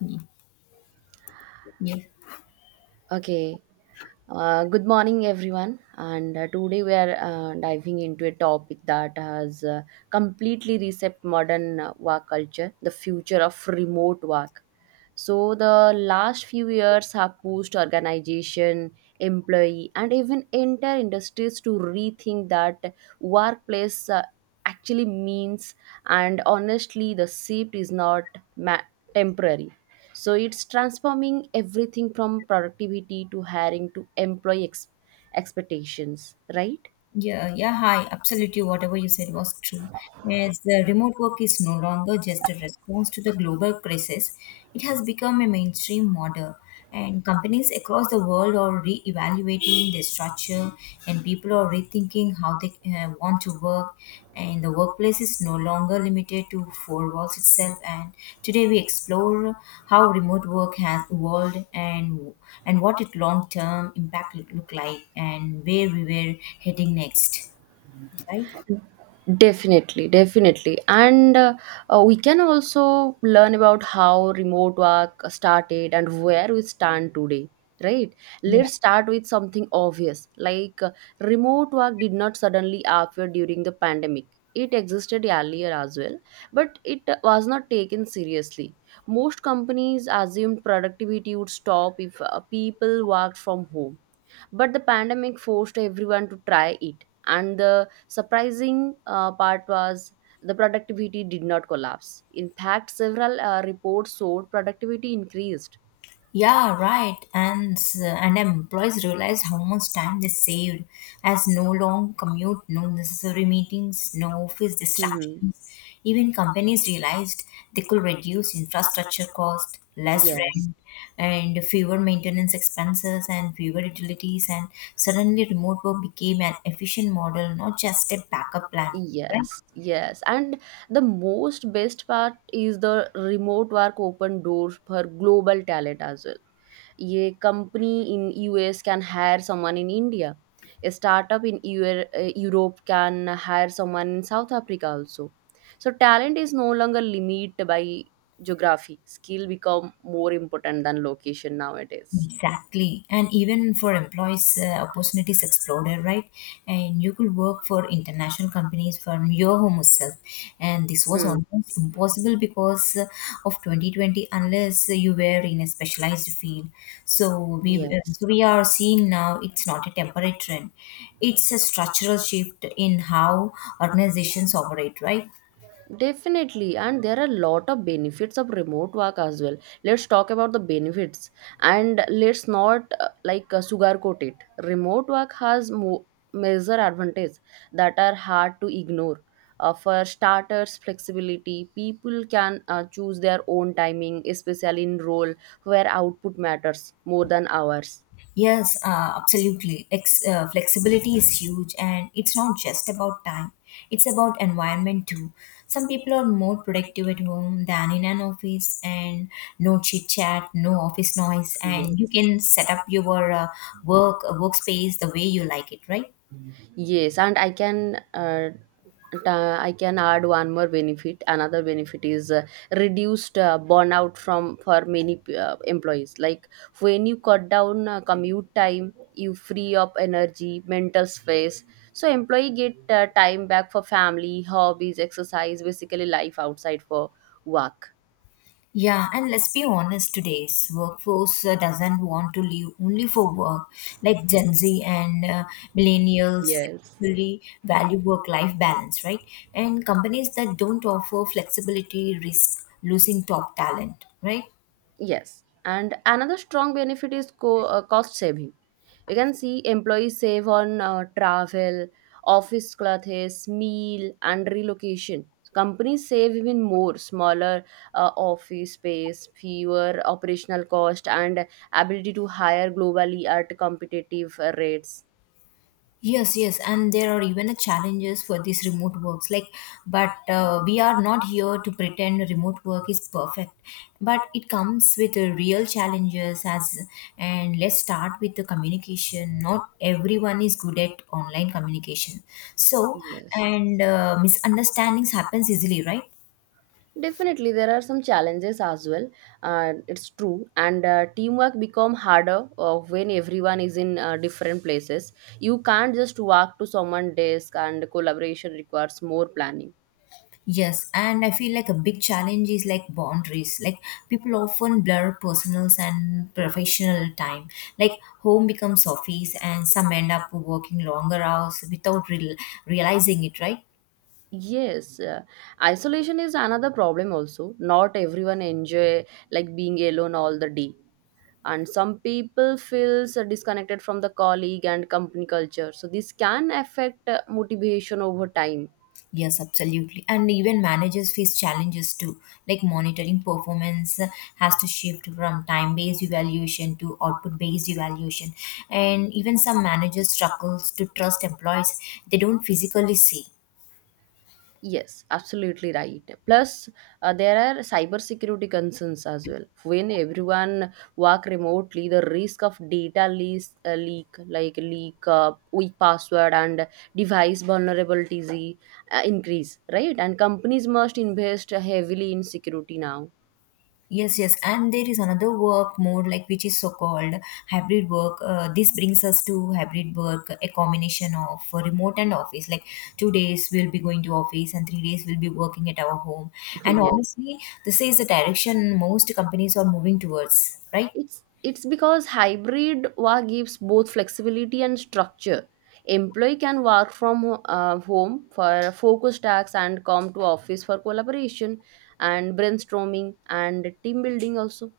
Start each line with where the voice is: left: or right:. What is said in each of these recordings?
left: Yeah. Yeah,
right: Okay. Good morning, everyone. And Today we are diving into a topic that has completely reset modern work culture, the future of remote work. So the last few years have pushed organization, employee, and even entire industries to rethink that workplace actually means. And honestly, the shift is not ma- temporary. So it's transforming everything from productivity to hiring to employee expectations, right?
left: yeah, Hi. Absolutely, whatever you said was true. As the remote work is no longer just a response to the global crisis, it has become a mainstream model. And companies across the world are re evaluating their structure, and people are rethinking how they want to work, and the workplace is no longer limited to four walls itself. And today we explore how remote work has evolved, and what its long term impact look like, and where we were heading next, right?
right: Definitely, definitely. And we can also learn about how remote work started and where we stand today, right?
left: Yeah.
right: Let's start with something obvious like remote work did not suddenly appear during the pandemic. It existed earlier as well, but it was not taken seriously. Most companies assumed productivity would stop if people worked from home, but the pandemic forced everyone to try it, and the surprising part was the productivity did not collapse. In fact, several reports showed productivity increased.
left: Yeah, right. And employees realized how much time they saved, as no long commute, no necessary meetings, no office
right: Hmm.
left: distractions. Even companies realized they could reduce infrastructure cost, less
right: Yes,
left: rent, and fewer maintenance expenses and fewer utilities. And suddenly, remote work became an efficient model, not just a backup plan.
right: yes. And the most best part is the remote work open doors for global talent as well. A company in US can hire someone in India. A startup in Eu- europe can hire someone in South Africa also. So talent is no longer limited by geography. Skill become more important than location nowadays.
left: Exactly. And even for employees, opportunities exploded, right? And you could work for international companies from your home itself. And this was
right: Hmm.
left: almost impossible because of 2020 unless you were in a specialized field. So we, uh,
right: Yes.
left: so we are seeing now it's not a temporary trend. It's a structural shift in how organizations operate, right?
right: Definitely, and there are a lot of benefits of remote work as well. Let's talk about the benefits, and let's not sugarcoat it. Remote work has major advantages that are hard to ignore. For starters, flexibility. People can choose their own timing, especially in role where output matters more than hours.
left: Yes, absolutely. Flexibility is huge, and it's not just about time, it's about environment too. Some people are more productive at home than in an office, and no chit chat, no office noise, and you
right: Yes.
left: can set up your work workspace the way you like it, right?
right: Yes, and I can I can add one more benefit. Another benefit is reduced burnout from for many employees. Like when you cut down commute time, you free up energy, mental space. So employee get time back for family, hobbies, exercise, basically life outside for work.
left: Yeah, and let's be honest, today's workforce doesn't want to live only for work. Like Gen Z and millennials
right: Yes.
left: really value work-life balance, right? And companies that don't offer flexibility risk losing top talent, right?
right: Yes. And another strong benefit is cost saving. You can see employees save on travel, office clothes, meal, and relocation. Companies save even more: smaller office space, fewer operational cost, and ability to hire globally at competitive rates.
left: Yes, yes, and there are even a challenges for these remote works. Like, but we are not here to pretend remote work is perfect. But it comes with real challenges. As and let's start with the communication. Not everyone is good at online communication, so
right: Yes.
left: and misunderstandings happens easily, right?
right: Definitely, there are some challenges as well. It's true, and teamwork become harder when everyone is in different places. You can't just walk to someone's desk, and collaboration requires more planning.
left: Yes, and I feel like a big challenge is like boundaries. Like people often blur personal and professional time. Like home becomes office, and some end up working longer hours without realizing it, right?
right: Yes, isolation is another problem also. Not everyone enjoy like being alone all the day. And some people feels disconnected from the colleague and company culture. So this can affect motivation over time.
left: Yes, absolutely. And even managers face challenges too. Like monitoring performance has to shift from time based evaluation to output based evaluation. And even some managers struggles to trust employees they don't physically see.
right: Yes, absolutely right. Plus, there are cybersecurity concerns as well. When everyone work remotely, the risk of leak, weak password, and device vulnerabilities increase, right? And companies must invest heavily in security now.
left: Yes, yes, and there is another work mode like which is so called hybrid work. This brings us to hybrid work, a combination of remote and office. Like two days we'll be going to office and three days we'll be working at our home. And
right: Yes.
left: honestly, this is the direction most companies are moving towards, right?
right: It's because hybrid work gives both flexibility and structure. Employee can work from home for focused tasks and come to office for collaboration and brainstorming and team building also.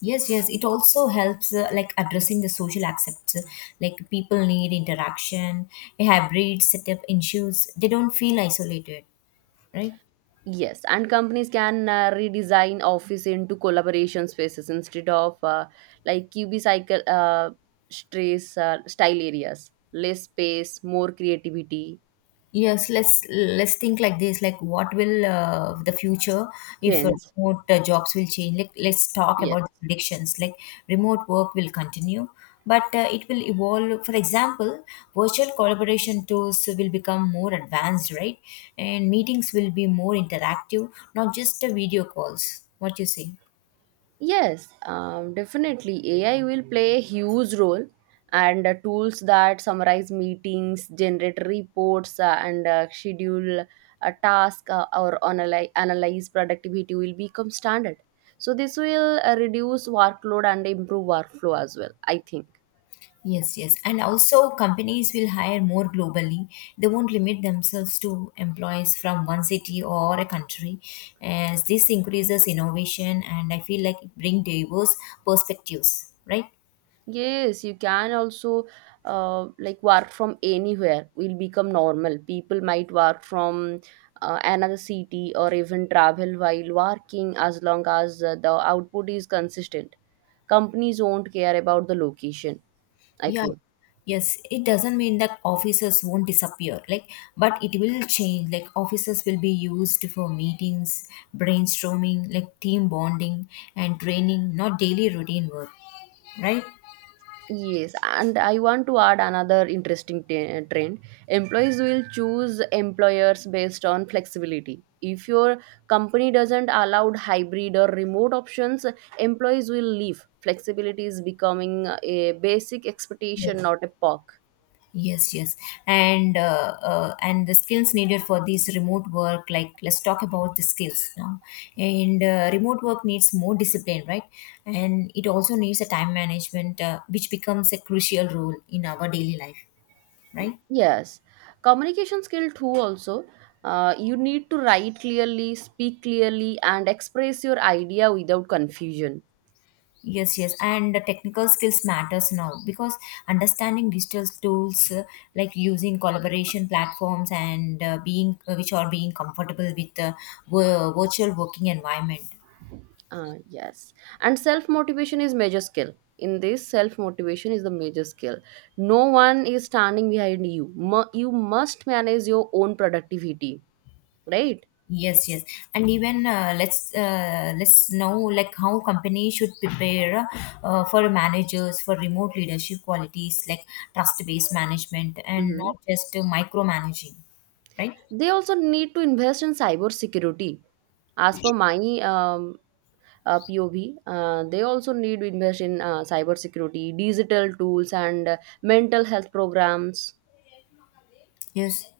left: Yes, yes, it also helps like addressing the social aspects. Like people need interaction, a hybrid setup ensures they don't feel isolated, right?
right: Yes, and companies can redesign office into collaboration spaces instead of like QB cycle stress style areas. Less space, more creativity,
left: Yes, let's think like this. Like, what will the future if
right: change.
left: remote jobs will change? Like, let's talk
right: Yes.
left: about the predictions. Like, remote work will continue, but it will evolve. For example, virtual collaboration tools will become more advanced, right? And meetings will be more interactive, not just video calls. What you say?
right: Yes, definitely. AI will play a huge role, and tools that summarize meetings, generate reports, and schedule a task or analyze productivity will become standard. So, this will reduce workload and improve workflow as well, I think.
left: Yes, yes. And also, companies will hire more globally. They won't limit themselves to employees from one city or a country, as this increases innovation and I feel like it brings diverse perspectives, right?
right: Yes, you can also work from anywhere will become normal. People might work from another city or even travel while working as long as the output is consistent. Companies won't care about the location, I
left: Yeah.
right: think.
left: Yes, it doesn't mean that offices won't disappear, like, but it will change. Like, offices will be used for meetings, brainstorming, like team bonding, and training, not daily routine work, right?
right: Yes, and I want to add another interesting trend. Employees will choose employers based on flexibility. If your company doesn't allow hybrid or remote options, employees will leave. Flexibility is becoming a basic expectation, not a perk.
left: Yes, yes, and the skills needed for these remote work, like let's talk about the skills now. And remote work needs more discipline, right? And it also needs a time management, which becomes a crucial role in our daily life, right?
right: Yes, communication skill too. Also, you need to write clearly, speak clearly, and express your idea without confusion.
left: Yes, yes, and the technical skills matters now because understanding digital tools like using collaboration platforms and being which are being comfortable with the virtual working environment.
right: Yes. And self motivation is major skill. In this, self motivation is the major skill. No one is standing behind you. Mu- you must manage your own productivity, right?
left: Yes, yes, and even let's know like how companies should prepare for managers for remote leadership qualities like trust-based management and
right: Hmm.
left: not just micromanaging, right?
right: They also need to invest in cyber security. As per my um, POV, they also need to invest in cyber security, digital tools, and mental health programs.
left: Yes,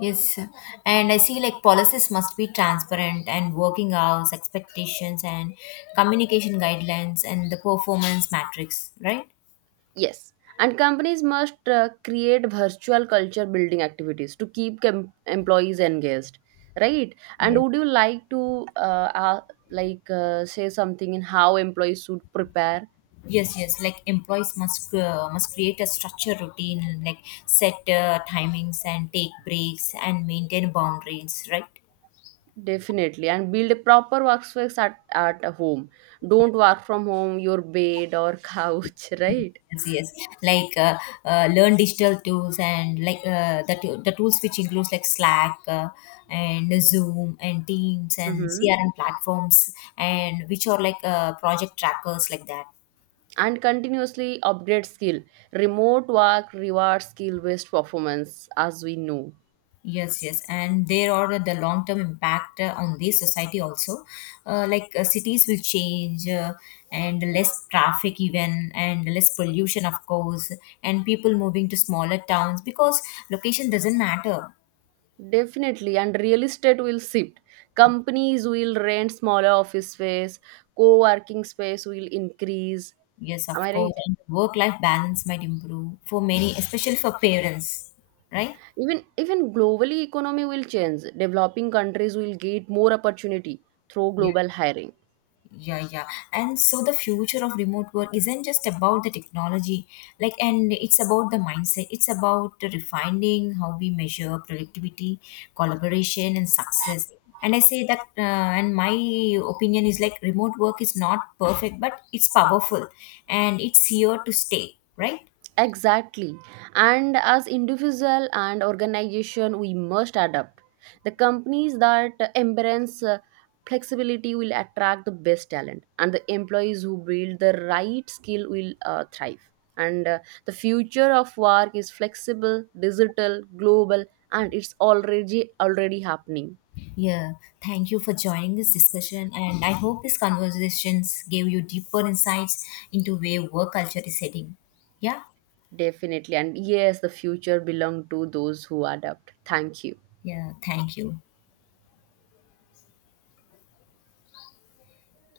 left: yes, and I see like policies must be transparent and working hours, expectations, and communication guidelines and the performance matrix, right?
right: Yes, and companies must create virtual culture building activities to keep employees engaged, right? And
left: Yes.
right: would you like to say something in how employees should prepare?
left: Yes, yes. Like employees must create a structure routine, like set timings and take breaks and maintain boundaries, right?
right: Definitely, and build a proper workspace at home. Don't work from home, your bed or couch, right?
left: Yes, yes. Like learn digital tools and like the tools which includes like Slack and Zoom and Teams and
right: Mm-hmm.
left: CRM platforms and which are like project trackers like that.
right: And continuously upgrade skill. Remote work rewards skill based performance, as we know.
left: Yes, yes, and there are the long term impact on the society also. Like cities will change, and less traffic, even, and less pollution, of course, and people moving to smaller towns because location doesn't matter.
right: Definitely, and real estate will shift. Companies will rent smaller office space, co-working space will increase.
left: Yes, of
right: Am I
left: course,
right: right?
left: and work life balance might improve for many, especially for parents, right?
right: Even globally economy will change. Developing countries will get more opportunity through global hiring.
left: Yeah, yeah. And so the future of remote work isn't just about the technology, like, and it's about the mindset. It's about refining how we measure productivity, collaboration, and success. And I say that, and my opinion is like remote work is not perfect, but it's powerful and it's here to stay, right?
right: Exactly. And as individual and organization, we must adapt. The companies that embrace flexibility will attract the best talent, and the employees who build the right skill will thrive. And the future of work is flexible, digital, global, and it's already happening.
left: Yeah. Thank you for joining this discussion. And I hope these conversations gave you deeper insights into where work culture is heading. Yeah.
right: Definitely. And yes, the future belong to those who adapt. Thank you.
left: Yeah. Thank you.